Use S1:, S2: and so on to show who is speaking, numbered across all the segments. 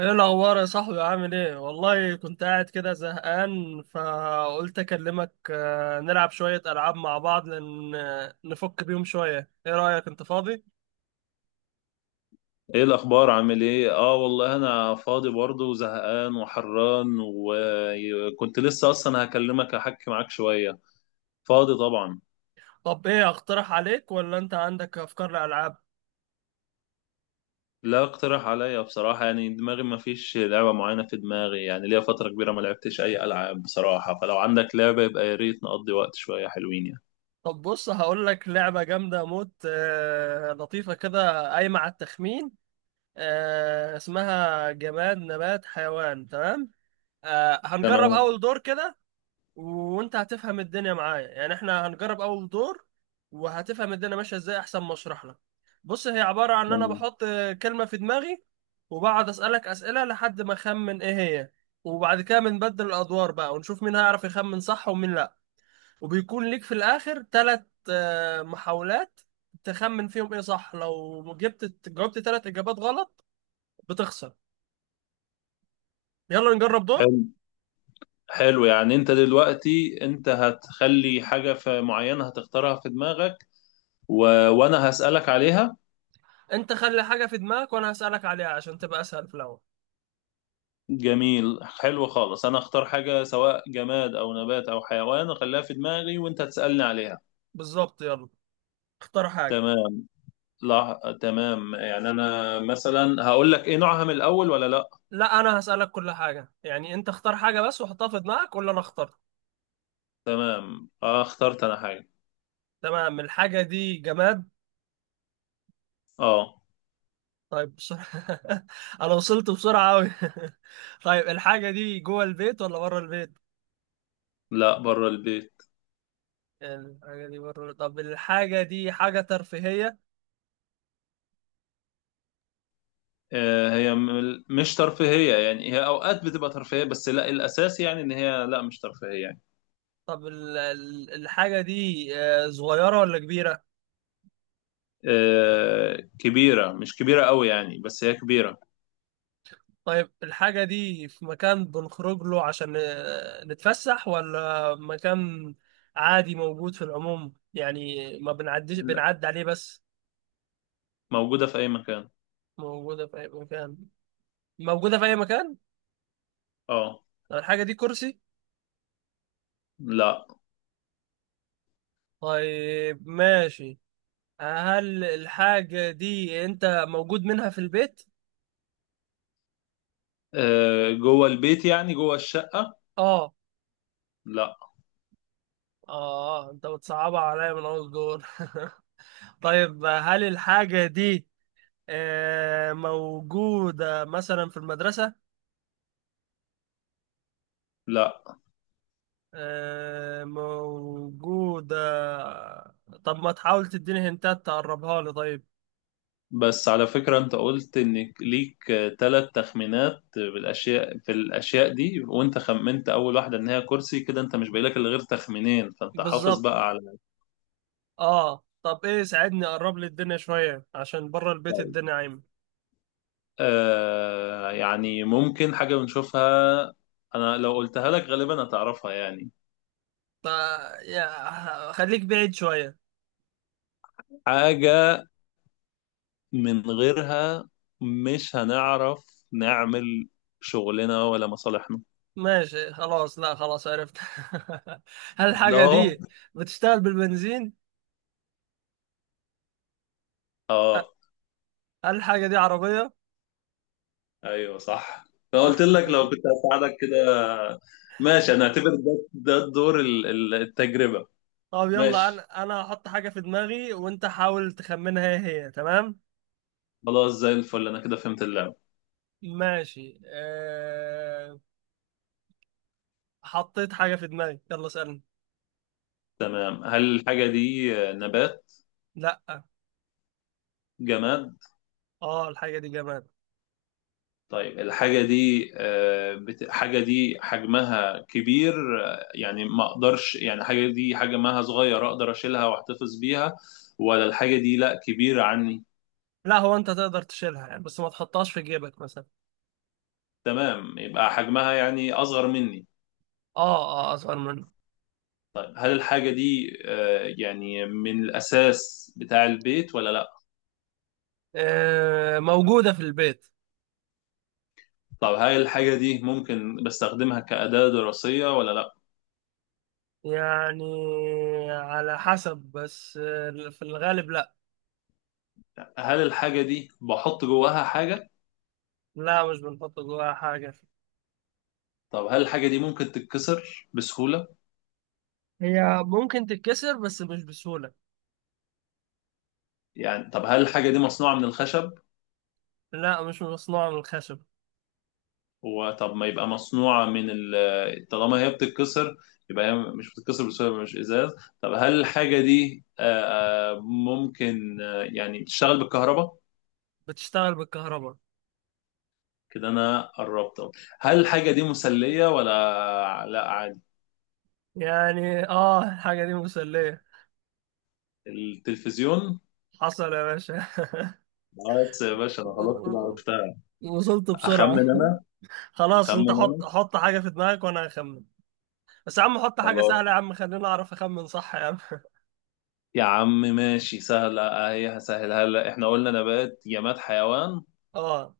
S1: ايه الاخبار يا صاحبي؟ عامل ايه؟ والله كنت قاعد كده زهقان، فقلت اكلمك نلعب شوية العاب مع بعض، لان نفك بيهم شوية. ايه رأيك؟ انت فاضي؟
S2: ايه الاخبار؟ عامل ايه؟ اه والله انا فاضي برضه وزهقان وحران، وكنت لسه اصلا هكلمك احكي معاك شويه. فاضي طبعا.
S1: طب ايه، اقترح عليك ولا انت عندك افكار لالعاب؟
S2: لا اقترح عليا بصراحه، يعني دماغي ما فيش لعبه معينه في دماغي، يعني ليا فتره كبيره ما لعبتش اي العاب بصراحه، فلو عندك لعبه يبقى يا ريت نقضي وقت شويه حلوين يعني.
S1: طب بص هقول لك لعبة جامدة موت، لطيفة كده، قايمة على التخمين. اسمها جماد نبات حيوان، تمام؟ هنجرب
S2: تمام.
S1: اول دور كده، وانت هتفهم الدنيا معايا. يعني احنا هنجرب اول دور وهتفهم الدنيا ماشيه ازاي احسن ما اشرح لك. بص هي عباره عن ان انا
S2: تمام.
S1: بحط كلمه في دماغي، وبقعد اسالك اسئله لحد ما اخمن ايه هي. وبعد كده بنبدل الادوار بقى، ونشوف مين هيعرف يخمن صح ومين لا. وبيكون ليك في الاخر 3 محاولات تخمن فيهم ايه صح. لو جبت جاوبت 3 اجابات غلط بتخسر. يلا نجرب دور.
S2: حلو. حلو، يعني انت دلوقتي انت هتخلي حاجه في معينه هتختارها في دماغك و... وانا هسألك عليها.
S1: انت خلي حاجه في دماغك وانا هسالك عليها عشان تبقى اسهل في الاول.
S2: جميل، حلو خالص، انا اختار حاجة سواء جماد او نبات او حيوان اخليها في دماغي وانت تسألني عليها.
S1: بالظبط، يلا اختار حاجة.
S2: تمام. لا تمام، يعني انا مثلا هقول لك ايه نوعها من الاول ولا لا؟
S1: لا، أنا هسألك كل حاجة. يعني أنت اختار حاجة بس وحطها في دماغك، ولا أنا اخترت.
S2: تمام آه، اخترت انا حاجة.
S1: تمام. الحاجة دي جماد؟
S2: اه.
S1: طيب، بسرعة. أنا وصلت بسرعة أوي. طيب، الحاجة دي جوه البيت ولا بره البيت؟
S2: لا، بره البيت.
S1: الحاجة دي بره. طب الحاجة دي حاجة ترفيهية؟
S2: هي مش ترفيهية، يعني هي اوقات بتبقى ترفيهية بس لا الاساس يعني ان هي لا مش ترفيهية يعني.
S1: طب الحاجة دي صغيرة ولا كبيرة؟
S2: آه كبيرة، مش كبيرة قوي يعني بس هي كبيرة.
S1: طيب الحاجة دي في مكان بنخرج له عشان نتفسح، ولا مكان عادي موجود في العموم؟ يعني ما بنعديش،
S2: لا،
S1: بنعدي عليه بس.
S2: موجودة في اي مكان.
S1: موجودة في أي مكان. موجودة في أي مكان.
S2: اه.
S1: طب الحاجة دي كرسي؟
S2: لا.
S1: طيب، ماشي. هل الحاجة دي أنت موجود منها في البيت؟
S2: جوه البيت يعني جوه الشقة.
S1: آه.
S2: لا.
S1: آه، أنت بتصعبها عليا من أول دور. طيب، هل الحاجة دي موجودة مثلا في المدرسة؟
S2: لا
S1: موجودة. طب ما تحاول تديني هنتات تقربها لي؟ طيب.
S2: بس على فكرة، انت قلت انك ليك ثلاث تخمينات بالاشياء، في الاشياء دي وانت خمنت اول واحدة ان هي كرسي، كده انت مش باقي لك الا غير تخمينين، فانت حافظ
S1: بالظبط.
S2: بقى على
S1: اه طب ايه، ساعدني اقرب لي الدنيا شوية عشان بره البيت
S2: الباقي.
S1: الدنيا عايمة.
S2: آه يعني ممكن حاجة بنشوفها، انا لو قلتها لك غالبا هتعرفها يعني.
S1: فا يا خليك بعيد شوية.
S2: حاجة من غيرها مش هنعرف نعمل شغلنا ولا مصالحنا.
S1: ماشي خلاص، لا خلاص عرفت. هل
S2: ده
S1: الحاجة دي بتشتغل بالبنزين؟ أ-
S2: اه.
S1: هل الحاجة دي عربية؟
S2: ايوه صح، لو قلت لك لو كنت هساعدك كده. ماشي، انا اعتبر ده ده الدور التجربة.
S1: طب يلا،
S2: ماشي،
S1: انا هحط حاجة في دماغي وانت حاول تخمنها ايه هي، تمام؟
S2: خلاص زي الفل انا كده فهمت اللعبة.
S1: ماشي. حطيت حاجة في دماغي، يلا اسألني.
S2: تمام. هل الحاجة دي نبات؟
S1: لا.
S2: جماد؟
S1: اه، الحاجة دي جماد.
S2: طيب الحاجة دي حاجة دي حجمها كبير، يعني ما اقدرش، يعني حاجة دي حجمها صغير اقدر اشيلها واحتفظ بيها، ولا الحاجة دي لا كبيرة عني؟
S1: لا، هو انت تقدر تشيلها، يعني بس ما تحطهاش في جيبك مثلا.
S2: تمام، يبقى حجمها يعني اصغر مني.
S1: اه. اه، اصغر منه.
S2: طيب هل الحاجة دي يعني من الأساس بتاع البيت ولا لأ؟
S1: آه موجودة في البيت.
S2: طب هل الحاجة دي ممكن بستخدمها كأداة دراسية ولا لأ؟
S1: يعني على حسب، بس آه في الغالب لا.
S2: هل الحاجة دي بحط جواها حاجة؟
S1: لا، مش بنحط جواها حاجة.
S2: طب هل الحاجة دي ممكن تتكسر بسهولة؟
S1: هي ممكن تتكسر بس مش بسهولة.
S2: يعني طب هل الحاجة دي مصنوعة من الخشب؟
S1: لا، مش مصنوعة من الخشب.
S2: وطب ما يبقى مصنوعة من طالما هي بتتكسر، يبقى هي مش بتتكسر بسهولة، يبقى مش إزاز. طب هل الحاجة دي آه، آه، ممكن آه، يعني تشتغل بالكهرباء؟
S1: بتشتغل بالكهرباء.
S2: كده انا قربت أهو. هل الحاجه دي مسليه ولا لا عادي؟
S1: يعني اه، الحاجة دي مسلية.
S2: التلفزيون.
S1: حصل يا باشا.
S2: بس يا باشا انا خلاص كده عرفتها.
S1: وصلت بسرعة.
S2: اخمن انا.
S1: خلاص انت
S2: اخمن انا.
S1: حط حط حاجة في دماغك وانا هخمن. بس يا عم حط حاجة
S2: خلاص
S1: سهلة يا عم، خليني اعرف اخمن صح يا عم.
S2: يا عم، ماشي، سهله اهي، هسهلها، هلا احنا قلنا نبات جماد حيوان.
S1: اه.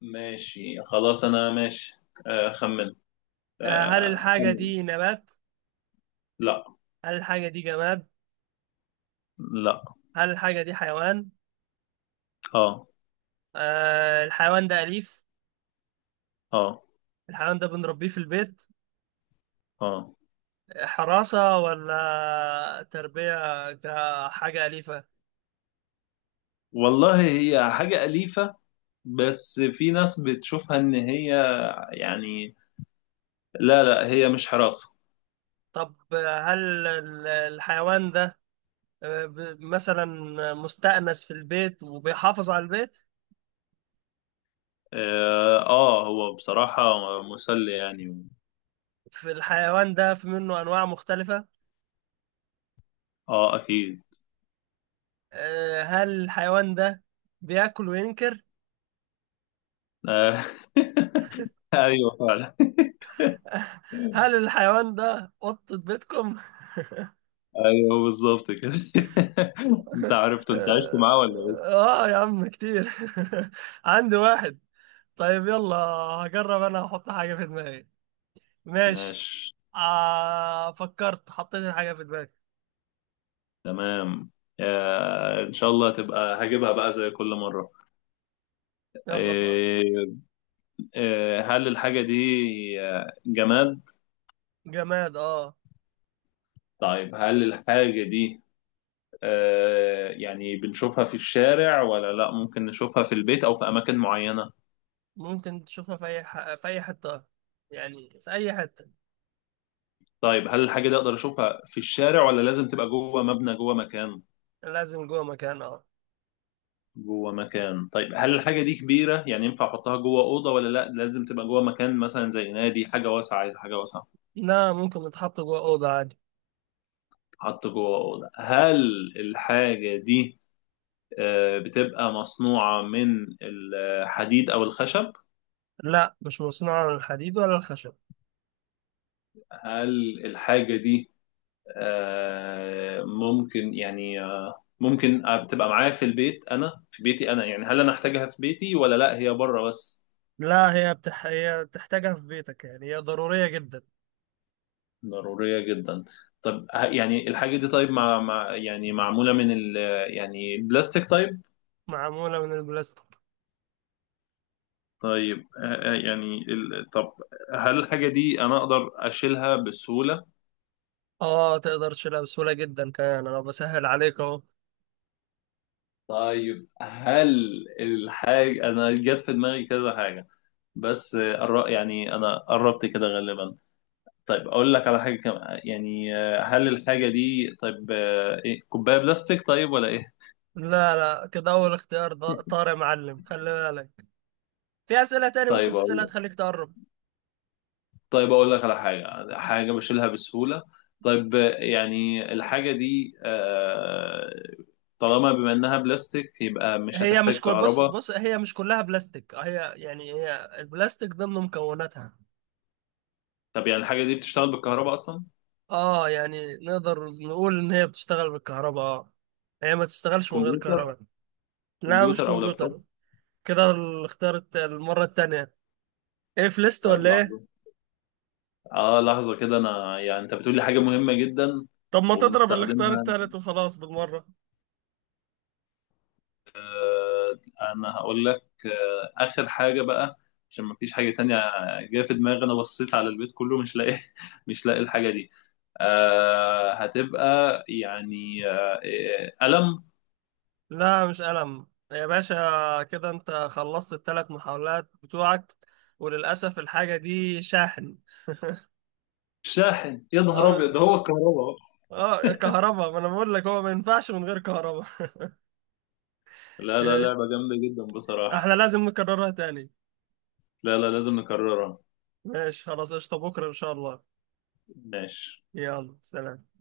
S2: ماشي خلاص انا، ماشي. خمن.
S1: هل الحاجة
S2: خمن.
S1: دي نبات؟
S2: لا.
S1: هل الحاجة دي جماد؟
S2: لا.
S1: هل الحاجة دي حيوان؟
S2: اه.
S1: آه، الحيوان ده أليف.
S2: اه.
S1: الحيوان ده بنربيه في البيت
S2: اه.
S1: حراسة ولا تربية كحاجة أليفة؟
S2: والله هي حاجه اليفه، بس في ناس بتشوفها ان هي يعني، لا لا هي مش حراسه.
S1: طب هل الحيوان ده مثلا مستأنس في البيت وبيحافظ على البيت؟
S2: اه، هو بصراحة مسلي يعني
S1: في الحيوان ده في منه أنواع مختلفة؟
S2: اه اكيد.
S1: هل الحيوان ده بياكل وينكر؟
S2: آه. ايوه فعلا.
S1: هل الحيوان ده قطة بيتكم؟
S2: ايوه بالظبط كده. انت عرفته، انت عشت معاه ولا ايه؟
S1: آه يا عم كتير. عندي واحد. طيب يلا، هجرب أنا أحط حاجة في دماغي. ماشي.
S2: ماشي.
S1: فكرت، حطيت الحاجة في دماغي.
S2: تمام. آه ان شاء الله تبقى هجيبها بقى زي كل مرة.
S1: يلا.
S2: آه. آه هل الحاجة دي جماد؟
S1: جماد، اه.
S2: طيب هل الحاجة دي آه يعني بنشوفها في الشارع ولا لا، ممكن نشوفها في البيت او في اماكن معينة؟
S1: ممكن تشوفها في أي حتة، يعني في أي حتة.
S2: طيب هل الحاجة دي أقدر أشوفها في الشارع ولا لازم تبقى جوه مبنى جوه مكان؟
S1: لازم جوه مكان، اه.
S2: جوه مكان. طيب هل الحاجة دي كبيرة يعني ينفع أحطها جوه أوضة ولا لا لازم تبقى جوه مكان مثلا زي نادي، حاجة واسعة؟ عايز حاجة واسعة.
S1: لا، ممكن تحط جوه أوضة عادي.
S2: حط جوه أوضة. هل الحاجة دي بتبقى مصنوعة من الحديد أو الخشب؟
S1: لا، مش مصنوعة من الحديد ولا الخشب.
S2: هل الحاجة دي آه، ممكن يعني آه، ممكن آه، بتبقى معايا في البيت أنا، في بيتي أنا، يعني هل أنا أحتاجها في بيتي ولا لا هي بره بس؟
S1: لا، هي بتحتاجها في بيتك، يعني هي ضرورية جدا.
S2: ضرورية جدا. طب يعني الحاجة دي، طيب مع يعني معمولة من ال، يعني بلاستيك؟ طيب.
S1: معمولة من البلاستيك.
S2: طيب يعني ال، طب هل الحاجة دي أنا أقدر أشيلها بسهولة؟
S1: اه تقدر تشيلها بسهولة جدا، كمان انا بسهل عليك اهو.
S2: طيب هل الحاجة، أنا جت في دماغي كذا حاجة، بس يعني أنا قربت كده غالبا. طيب أقول لك على حاجة كمان، يعني هل الحاجة دي طيب إيه، كوباية بلاستيك طيب ولا إيه؟
S1: لا لا، كده اول اختيار طار يا معلم، خلي بالك. في اسئلة تاني
S2: طيب.
S1: ممكن تسألها تخليك تقرب.
S2: طيب اقول لك على حاجه، حاجه بشيلها بسهوله. طيب يعني الحاجه دي طالما بما انها بلاستيك يبقى مش
S1: هي
S2: هتحتاج
S1: مش كل، بص
S2: كهرباء.
S1: بص هي مش كلها بلاستيك، هي يعني هي البلاستيك ضمن مكوناتها.
S2: طب يعني الحاجه دي بتشتغل بالكهرباء اصلا؟
S1: اه يعني نقدر نقول ان هي بتشتغل بالكهرباء، اه. هي ما تشتغلش من غير
S2: كمبيوتر.
S1: كهرباء. لا مش
S2: كمبيوتر او لابتوب.
S1: كمبيوتر. كده الاختيار المرة التانية. ايه، في ليست
S2: طيب
S1: ولا ايه؟
S2: لحظه. اه لحظه كده انا، يعني انت بتقولي حاجه مهمه جدا
S1: طب ما تضرب الاختيار
S2: وبنستخدمها.
S1: التالت وخلاص بالمرة.
S2: آه، انا هقول لك اخر حاجه بقى، عشان مفيش حاجه تانية جايه في دماغي، انا بصيت على البيت كله مش لاقي، مش لاقي الحاجه دي. هتبقى يعني قلم.
S1: لا مش ألم يا باشا، كده انت خلصت التلات محاولات بتوعك، وللأسف الحاجة دي شاحن.
S2: شاحن؟ يا نهار ابيض، ده هو
S1: اه.
S2: الكهرباء أهو.
S1: اه، كهرباء، ما انا بقول لك هو ما ينفعش من غير كهرباء.
S2: لا لا، لعبه جامده جدا
S1: احنا
S2: بصراحه.
S1: لازم نكررها تاني.
S2: لا لا، لازم نكررها.
S1: ماشي خلاص، قشطة بكرة ان شاء الله.
S2: ماشي.
S1: يلا سلام.